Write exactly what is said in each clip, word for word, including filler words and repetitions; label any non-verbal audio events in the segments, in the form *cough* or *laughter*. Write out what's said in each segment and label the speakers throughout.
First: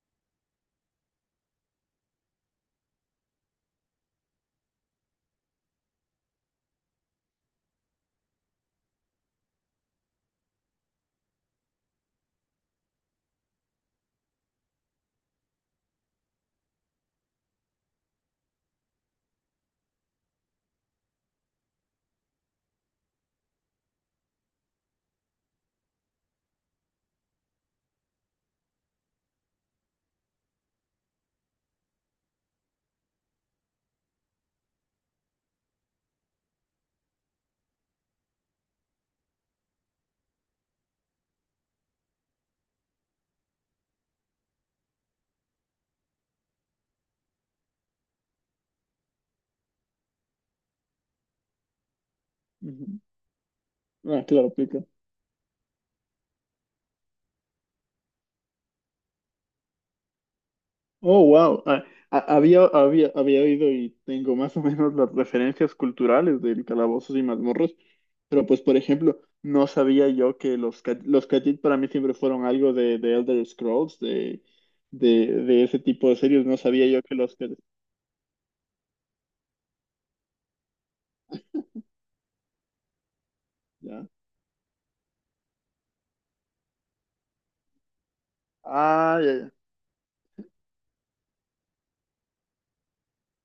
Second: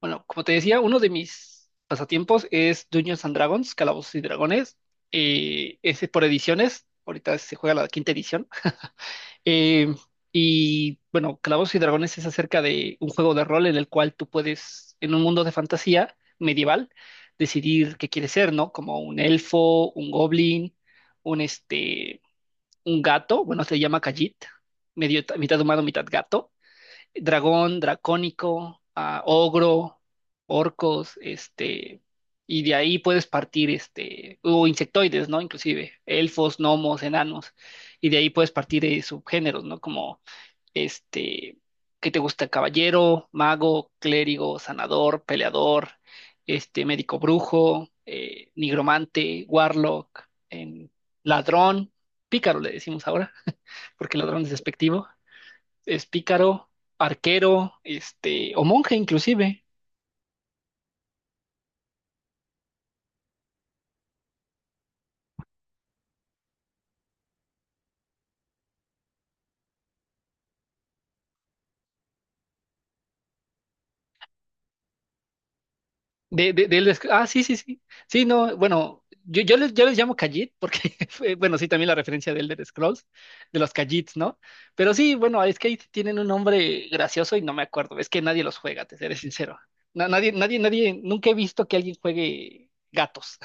Speaker 1: Bueno, como te decía, uno de mis pasatiempos es Dungeons and Dragons, Calabozos y Dragones. Eh, ese por ediciones. Ahorita se juega la quinta edición. Eh, y bueno, Calabozos y Dragones es acerca de un juego de rol en el cual tú puedes, en un mundo de fantasía medieval, decidir qué quieres ser, ¿no? Como un elfo, un goblin, un este, un gato. Bueno, se llama Khajiit, medio mitad humano, mitad gato dragón, dracónico, ah, ogro, orcos, este, y de ahí puedes partir, este, o insectoides, ¿no? Inclusive, elfos, gnomos, enanos, y de ahí puedes partir eh, subgéneros, ¿no? Como, este, ¿qué te gusta? Caballero, mago, clérigo, sanador, peleador, este, médico brujo, eh, nigromante, warlock, em, ladrón, pícaro le
Speaker 2: Ujú.
Speaker 1: decimos ahora, *laughs* porque
Speaker 2: Ah,
Speaker 1: ladrón
Speaker 2: claro,
Speaker 1: es
Speaker 2: aplica.
Speaker 1: despectivo es pícaro, arquero, este, o monje inclusive.
Speaker 2: Oh, wow. Ah, ha- había, había, había oído y tengo más o menos las referencias culturales del Calabozos y Mazmorros, pero pues, por ejemplo, no sabía yo que los, ca- los Khajiit para mí siempre fueron algo de, de Elder Scrolls, de, de, de ese tipo de series.
Speaker 1: De,
Speaker 2: No
Speaker 1: de, de
Speaker 2: sabía
Speaker 1: él es-
Speaker 2: yo que
Speaker 1: ah,
Speaker 2: los
Speaker 1: Sí, sí,
Speaker 2: Khajiit.
Speaker 1: sí. Sí, no, bueno, yo, yo, les, yo les llamo Khajiit porque, *laughs* fue- bueno, sí, también la referencia de Elder Scrolls, de los
Speaker 2: Ya.
Speaker 1: Khajiits, ¿no? Pero sí, bueno, es que ahí tienen un nombre gracioso y no me acuerdo. Es que nadie los juega, te seré
Speaker 2: Ah, ya, ya.
Speaker 1: sincero. Na- nadie, nadie, nadie, nunca he visto que alguien juegue gatos.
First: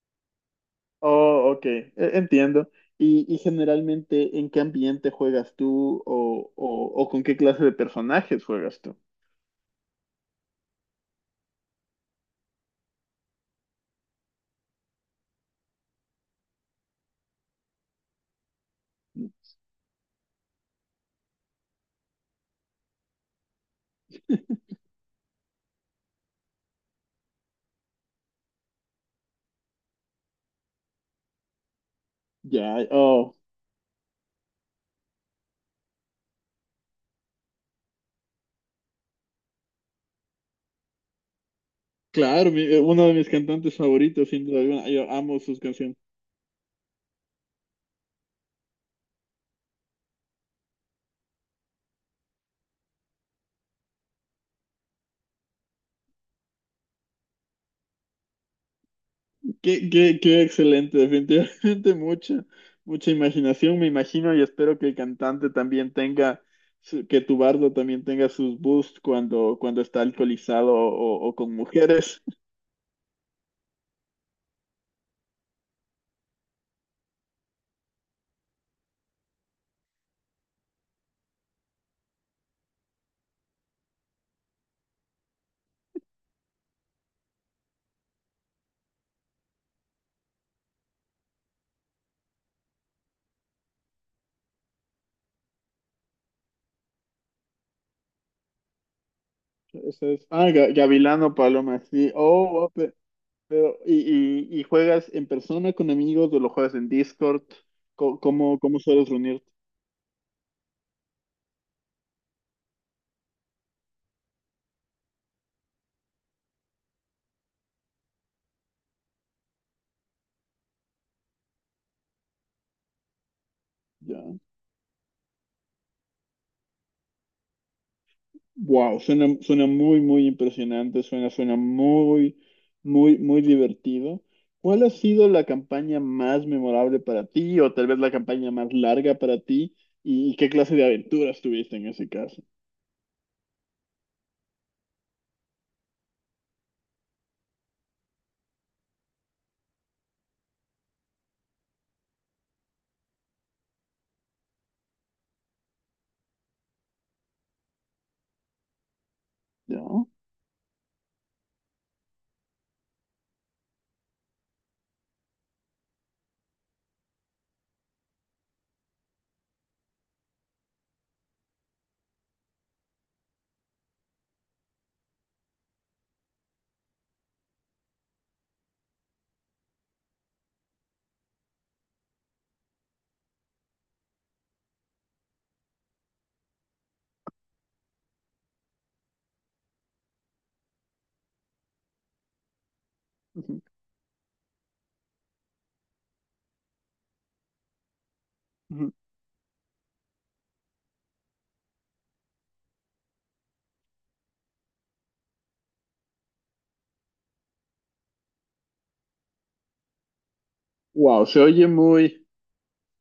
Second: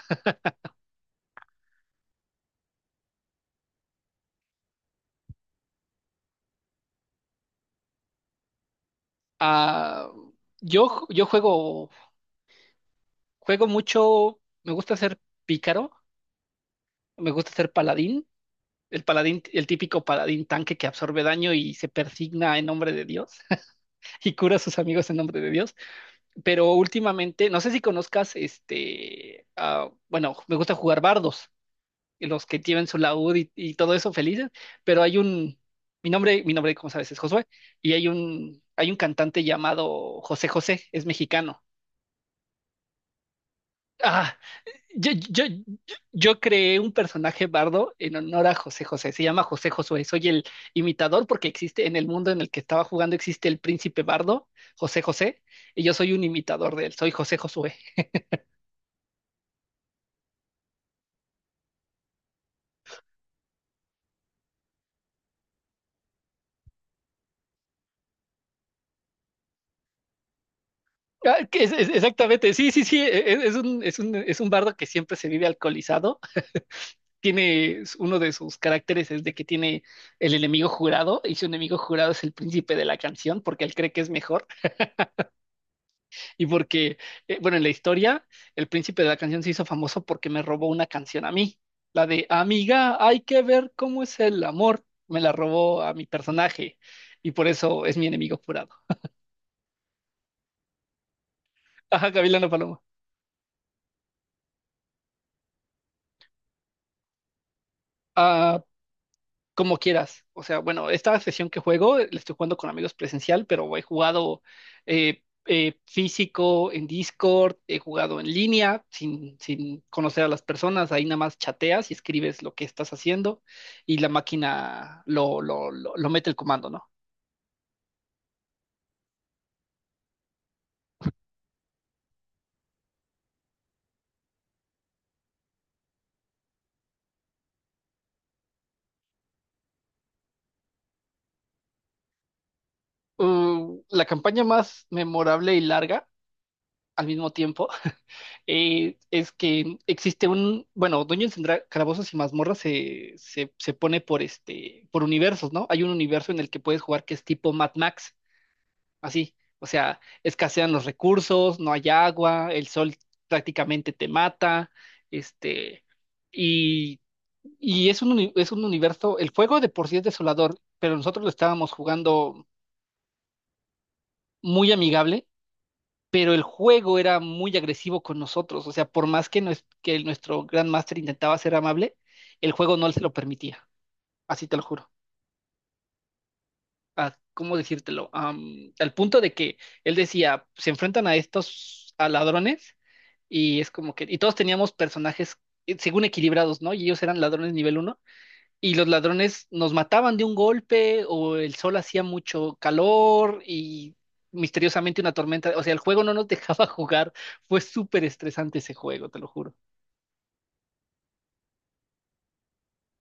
Speaker 2: Oh, ok. E- Entiendo. Y, y generalmente, ¿en qué ambiente juegas tú o, o, o con qué clase de personajes juegas tú?
Speaker 1: Ah, yo, ju- yo juego, juego mucho, me gusta ser pícaro, me gusta ser paladín. El paladín, el típico paladín tanque que absorbe daño y se persigna en nombre de Dios *laughs* y cura a sus amigos en nombre de Dios. Pero últimamente, no sé si conozcas este, ah, bueno, me gusta jugar bardos, los que
Speaker 2: Ya,
Speaker 1: tienen su
Speaker 2: oh.
Speaker 1: laúd y, y todo eso felices, pero hay un, mi nombre, mi nombre, como sabes, es Josué, y hay un, hay un cantante llamado José José, es mexicano.
Speaker 2: Claro, mi- eh, uno de mis cantantes favoritos,
Speaker 1: Ah,
Speaker 2: sin duda alguna. Yo
Speaker 1: Yo,
Speaker 2: amo
Speaker 1: yo,
Speaker 2: sus canciones.
Speaker 1: yo- creé un personaje bardo en honor a José José. Se llama José Josué. Soy el imitador porque existe en el mundo en el que estaba jugando, existe el príncipe bardo, José José, y yo soy un imitador de él. Soy José Josué.
Speaker 2: Qué, qué, qué excelente, definitivamente *laughs* mucha, mucha imaginación, me imagino, y espero que el cantante también tenga, su- que tu bardo también tenga sus boosts cuando, cuando está alcoholizado o, o
Speaker 1: Ah,
Speaker 2: con
Speaker 1: que es- es-
Speaker 2: mujeres. *laughs*
Speaker 1: exactamente. Sí, sí, sí. e- e- Es, un, es un, es un bardo que siempre se vive alcoholizado. Tiene uno de sus caracteres es de que tiene el enemigo jurado y su enemigo jurado es el príncipe de la canción porque él cree que es mejor. Y porque, eh, bueno, en la historia, el príncipe de la canción se hizo famoso porque me robó una canción a mí. La de Amiga, hay que ver cómo es el amor. Me la robó a mi personaje y por eso es mi enemigo jurado.
Speaker 2: Eso es. Ah, Ga- Gavilano Paloma,
Speaker 1: Ajá,
Speaker 2: sí. Oh,
Speaker 1: Gavilano
Speaker 2: wow,
Speaker 1: Paloma.
Speaker 2: pe- pero, ¿y, y, y juegas en persona con amigos o lo juegas en Discord? Co- ¿Cómo,
Speaker 1: Ah,
Speaker 2: cómo sueles reunirte?
Speaker 1: Como quieras. O sea, bueno, esta sesión que juego, eh, la estoy jugando con amigos presencial, pero he jugado eh, eh, físico en Discord, he jugado en línea, sin, sin conocer a las personas, ahí nada más chateas y escribes lo que estás haciendo y la máquina lo, lo, lo, lo mete el comando, ¿no?
Speaker 2: Wow, suena, suena muy, muy impresionante, suena, suena muy, muy, muy divertido. ¿Cuál ha sido la campaña más memorable para ti o tal vez la campaña más larga para ti? ¿Y qué clase de aventuras tuviste en ese caso?
Speaker 1: Uh, la campaña más memorable y larga al mismo tiempo eh, es que existe un, bueno, Dungeons and Dra- Calabozos y Mazmorras se, se, se pone por este, por universos, ¿no? Hay un universo en el que puedes jugar que es tipo Mad Max, así, o sea,
Speaker 2: ¿No?
Speaker 1: escasean los recursos, no hay agua, el sol prácticamente te mata, este, y, y es un, uni- es un universo, el juego de por sí es desolador, pero nosotros lo estábamos jugando muy amigable pero el juego era muy agresivo con nosotros, o sea, por más que, nues- que el- nuestro Grandmaster intentaba ser amable, el juego no se lo permitía, así te lo juro. Ah, ¿cómo decírtelo? Am, al punto de que él decía, se enfrentan a estos a ladrones y es como que, y todos teníamos personajes eh, según equilibrados, ¿no? Y ellos eran ladrones nivel uno y los ladrones nos mataban de un golpe o el sol hacía mucho calor y misteriosamente una tormenta. O sea, el juego no nos dejaba *laughs* jugar. Fue súper estresante ese juego, te lo juro.
Speaker 2: Wow, se oye muy,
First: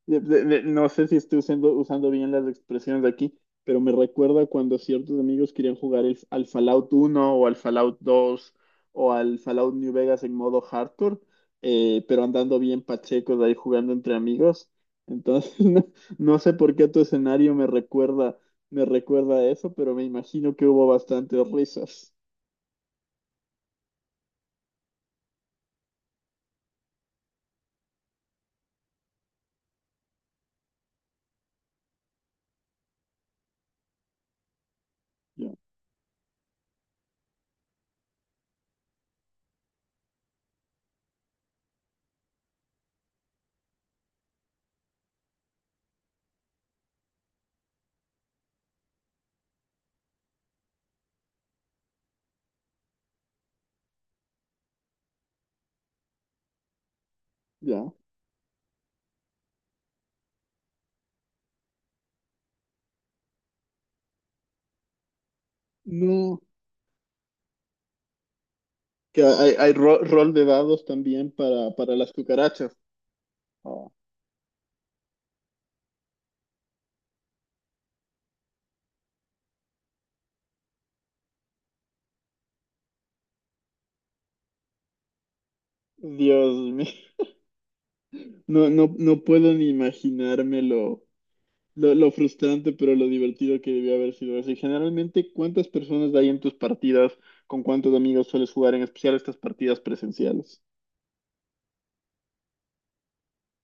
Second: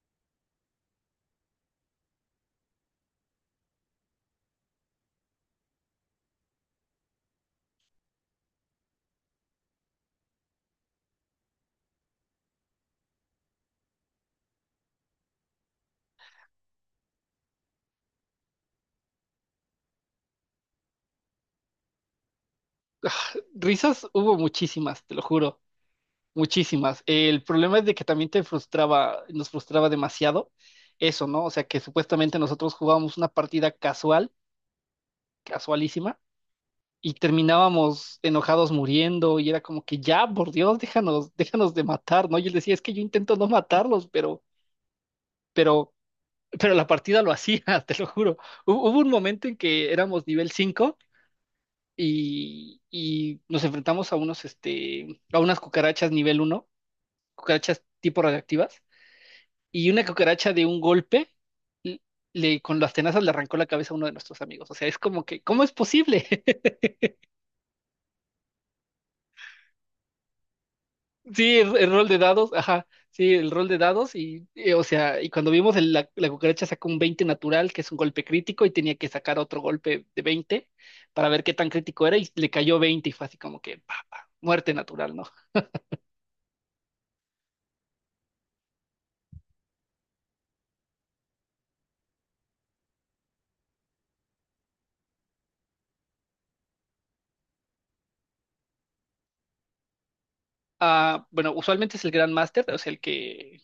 Speaker 2: de- de- de- no sé si estoy usando, usando bien las expresiones de aquí, pero me recuerda cuando ciertos amigos querían jugar el- al Fallout uno o al Fallout dos o al Fallout New Vegas en modo hardcore, eh, pero andando bien pachecos ahí jugando entre amigos. Entonces, *laughs* no, no sé por qué tu escenario me recuerda, me recuerda a eso, pero me imagino que hubo bastantes risas.
Speaker 1: Risas hubo muchísimas, te lo juro, muchísimas. El problema es de que también te frustraba, nos frustraba demasiado eso, ¿no? O sea, que supuestamente nosotros jugábamos una partida casual,
Speaker 2: Ya,
Speaker 1: casualísima y terminábamos enojados muriendo y era como que ya, por Dios, déjanos, déjanos de matar, ¿no? Y él decía, es que yo intento no matarlos, pero, pero, pero la partida lo hacía, *laughs* te lo juro. Hu- Hubo un momento en que éramos nivel cinco y, y nos enfrentamos a unos, este, a unas cucarachas nivel uno cucarachas
Speaker 2: ya.
Speaker 1: tipo radioactivas, y una cucaracha de un golpe. l- Le, con las tenazas le arrancó la cabeza a uno de nuestros amigos. O sea, es como que, ¿cómo es posible?
Speaker 2: No, que hay, hay ro- rol de dados también
Speaker 1: Sí,
Speaker 2: para,
Speaker 1: el, el
Speaker 2: para
Speaker 1: rol
Speaker 2: las
Speaker 1: de dados,
Speaker 2: cucarachas.
Speaker 1: ajá, sí, el rol de
Speaker 2: Oh,
Speaker 1: dados y, eh, o sea, y cuando vimos el- la, la cucaracha sacó un veinte natural, que es un golpe crítico, y tenía que sacar otro golpe de veinte para ver qué tan crítico era, y le cayó veinte y fue así como que, pa, pa, muerte natural, ¿no?
Speaker 2: Dios mío. No, no, no puedo ni imaginarme lo, lo, lo frustrante, pero lo divertido que debió haber sido eso. Y generalmente, ¿cuántas personas hay en tus partidas? ¿Con cuántos amigos sueles jugar, en especial estas partidas presenciales?
Speaker 1: Ah, bueno, usualmente es el Grand Master, o sea, el que,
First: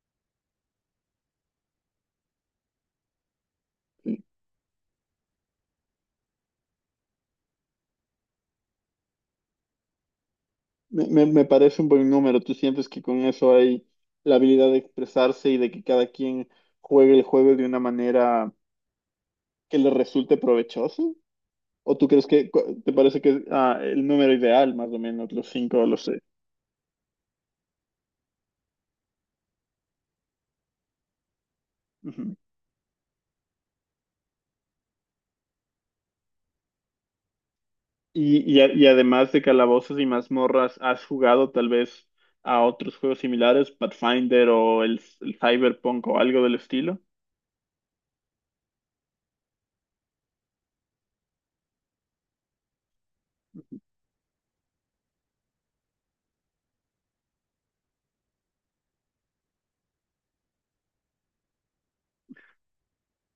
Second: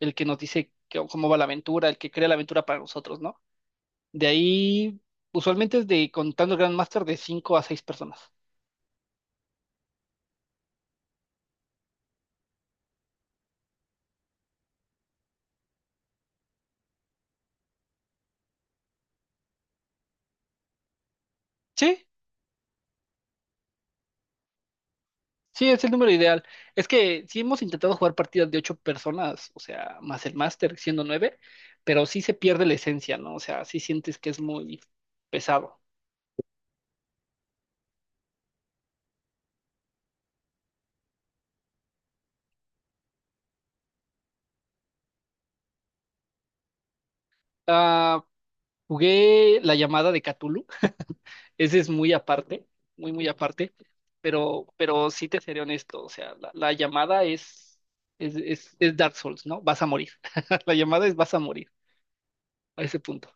Speaker 1: el que nos dice que- cómo va la aventura, el que crea la aventura para nosotros, ¿no?
Speaker 2: Sí.
Speaker 1: De ahí, usualmente es de, contando el Grand Master, de cinco a seis personas.
Speaker 2: Me, me- me parece un buen número. ¿Tú sientes que con eso hay la habilidad de expresarse y de que cada quien juegue el juego de una manera que le resulte provechosa? ¿O
Speaker 1: ¿Sí?
Speaker 2: tú crees que cu- te parece que es ah, el número ideal, más o menos, los
Speaker 1: Sí,
Speaker 2: cinco
Speaker 1: es
Speaker 2: o
Speaker 1: el
Speaker 2: los
Speaker 1: número
Speaker 2: seis?
Speaker 1: ideal. Es que sí hemos intentado jugar partidas de ocho personas, o sea, más el máster siendo nueve, pero sí se
Speaker 2: Ujú.
Speaker 1: pierde la esencia, ¿no? O sea, sí sientes que es muy pesado.
Speaker 2: Y, y, a- y además de Calabozos y Mazmorras, ¿has jugado tal vez a otros juegos similares, Pathfinder o el, el Cyberpunk o algo del estilo?
Speaker 1: Ah, jugué la llamada de Cthulhu, *laughs* ese es muy aparte, muy, muy aparte, pero, pero sí te seré honesto, o sea, la, la llamada es, es, es, es Dark Souls, ¿no? Vas a morir. *laughs* La llamada es vas a morir a ese punto.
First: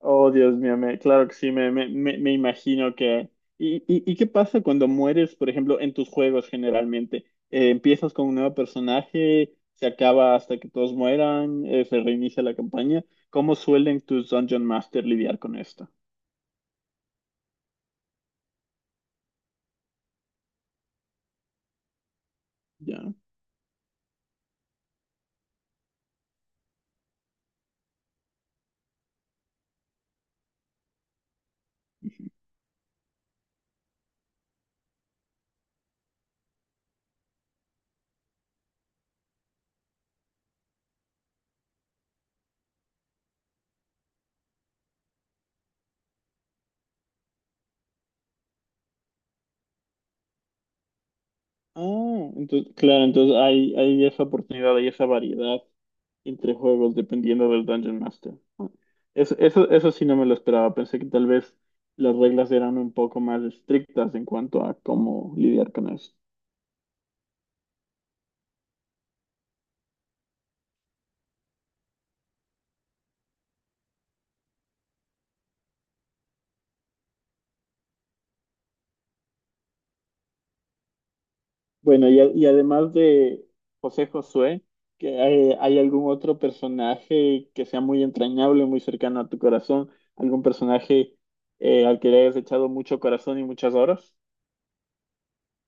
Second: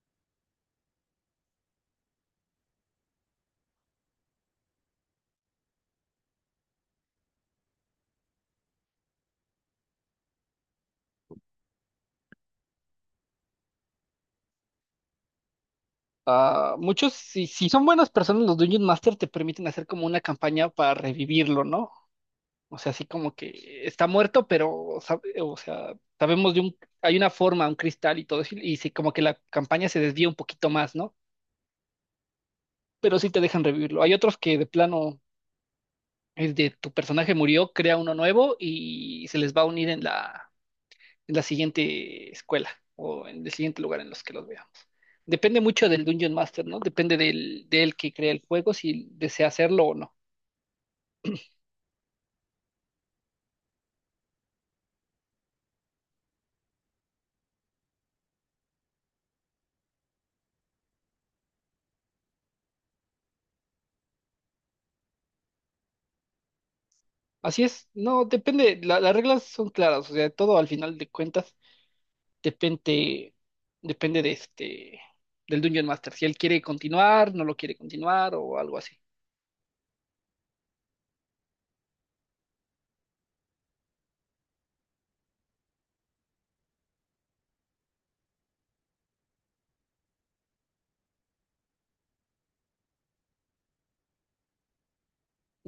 Speaker 2: Oh, Dios mío, me- claro que sí, me, me, me- me imagino que. ¿Y, y, y qué pasa cuando mueres, por ejemplo, en tus juegos generalmente? Eh, ¿empiezas con un nuevo personaje? ¿Se acaba hasta que todos mueran? Eh, ¿se reinicia la campaña? ¿Cómo suelen tus Dungeon Master lidiar con esto?
Speaker 1: Ah, muchos, si, si son buenas personas, los Dungeon Master te permiten hacer como una campaña para revivirlo, ¿no? O sea, así
Speaker 2: Ya.
Speaker 1: como que está muerto, pero, sab- o sea, sabemos de un, hay una forma, un cristal y todo eso, y sí, como que la campaña se desvía un poquito más, ¿no? Pero sí te dejan revivirlo. Hay otros que de plano es de tu personaje murió, crea uno nuevo y se les va a unir en la, en la siguiente escuela o en el siguiente lugar en los que los veamos. Depende mucho del Dungeon Master, ¿no? Depende del, del que crea el juego, si desea hacerlo o no.
Speaker 2: Ah, entonces, claro, entonces hay, hay esa oportunidad, hay esa variedad entre juegos dependiendo del Dungeon Master. Ah, Eso, eso, eso sí no me lo esperaba. Pensé que tal vez las reglas eran un poco más estrictas en cuanto a cómo lidiar con eso.
Speaker 1: Así es, no, depende, la- las reglas son claras, o sea, todo al final de cuentas depende, depende de este, del Dungeon Master, si él quiere continuar, no lo quiere continuar o algo así.
Speaker 2: Bueno, y, a- y además de José Josué, ¿que hay, hay algún otro personaje que sea muy entrañable, muy cercano a tu corazón? ¿Algún personaje eh, al que le hayas echado mucho corazón y muchas horas?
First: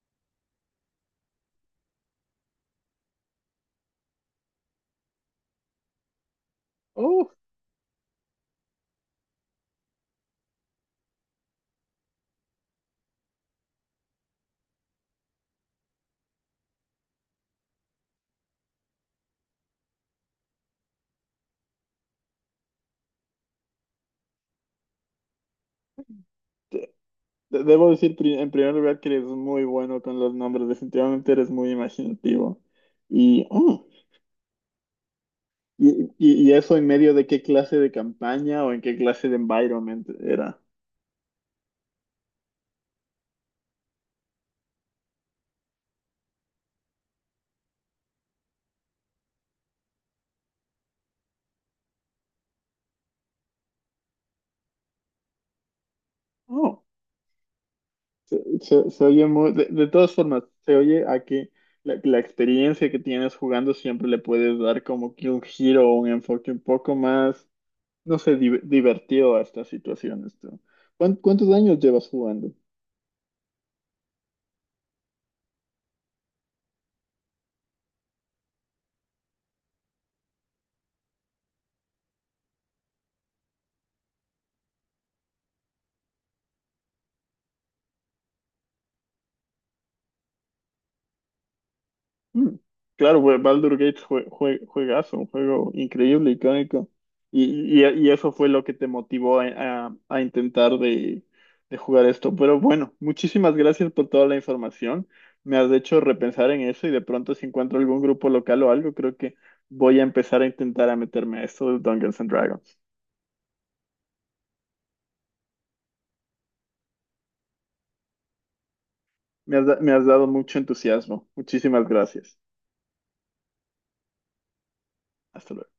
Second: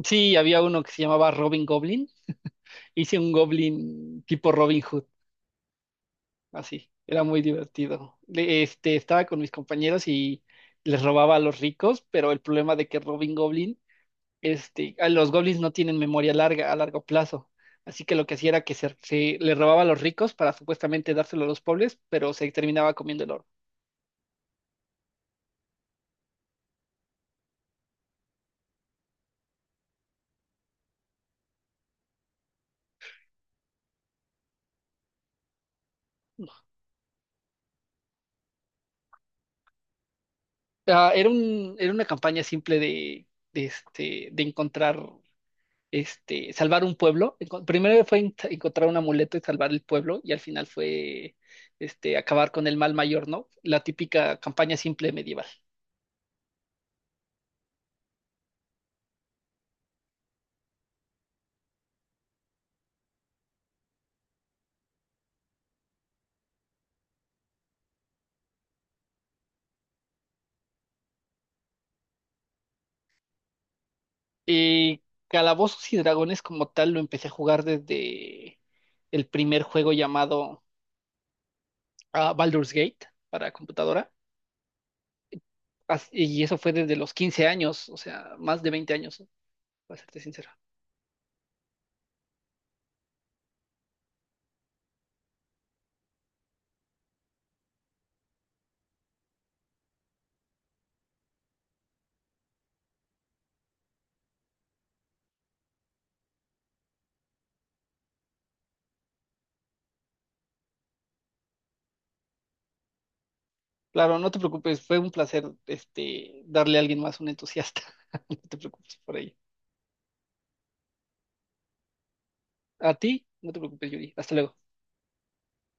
Speaker 1: Sí, había uno que se llamaba Robin Goblin, hice un Goblin tipo Robin Hood así. Era
Speaker 2: ¡Oh!
Speaker 1: muy divertido. Le- Este, estaba con mis compañeros y les robaba a los ricos, pero el problema de que Robin Goblin, este, a los goblins no tienen memoria larga, a largo plazo. Así que lo que hacía era que se, se le robaba a los ricos para supuestamente dárselo a los pobres, pero se terminaba comiendo el oro.
Speaker 2: de- debo decir pri- en primer lugar que eres muy bueno con los nombres, definitivamente eres muy imaginativo. Y, oh, y, y- y eso en medio de qué clase de campaña o en qué clase de environment era.
Speaker 1: Ah, era un, era una campaña simple de, de, este, de encontrar este, salvar un pueblo. Enco- Primero fue en- encontrar un amuleto y salvar el pueblo, y al final fue este, acabar con el mal mayor, ¿no? La típica campaña simple medieval.
Speaker 2: Oh, se, se- se oye muy, de, de todas formas, se oye a que la, la experiencia que tienes jugando siempre le puedes dar como que un giro o un enfoque un poco más, no sé, di- divertido a estas situaciones, tú. ¿Cuán- ¿Cuántos años llevas jugando?
Speaker 1: Y Calabozos y Dragones como tal lo empecé a jugar desde el primer juego llamado ah, Baldur's Gate para computadora. As- Y eso fue desde los quince años, o sea, más de veinte años, ¿eh? Para serte sincero.
Speaker 2: Mm, Claro, pues Baldur's Gate fue, fue juegazo, un juego increíble, icónico. Y, y, y eso fue lo que te motivó a, a- a intentar de, de jugar esto. Pero bueno, muchísimas gracias por toda la información. Me has hecho repensar en eso y de pronto si encuentro algún grupo local o algo, creo que voy a empezar a intentar a meterme a esto de Dungeons and Dragons.
Speaker 1: Claro, no te preocupes, fue un placer este, darle a alguien más un entusiasta. *laughs* No te preocupes por ello.
Speaker 2: Me has, da- me has dado mucho entusiasmo. Muchísimas gracias.
Speaker 1: A ti, no te preocupes, Yuri. Hasta luego.
Speaker 2: Hasta luego.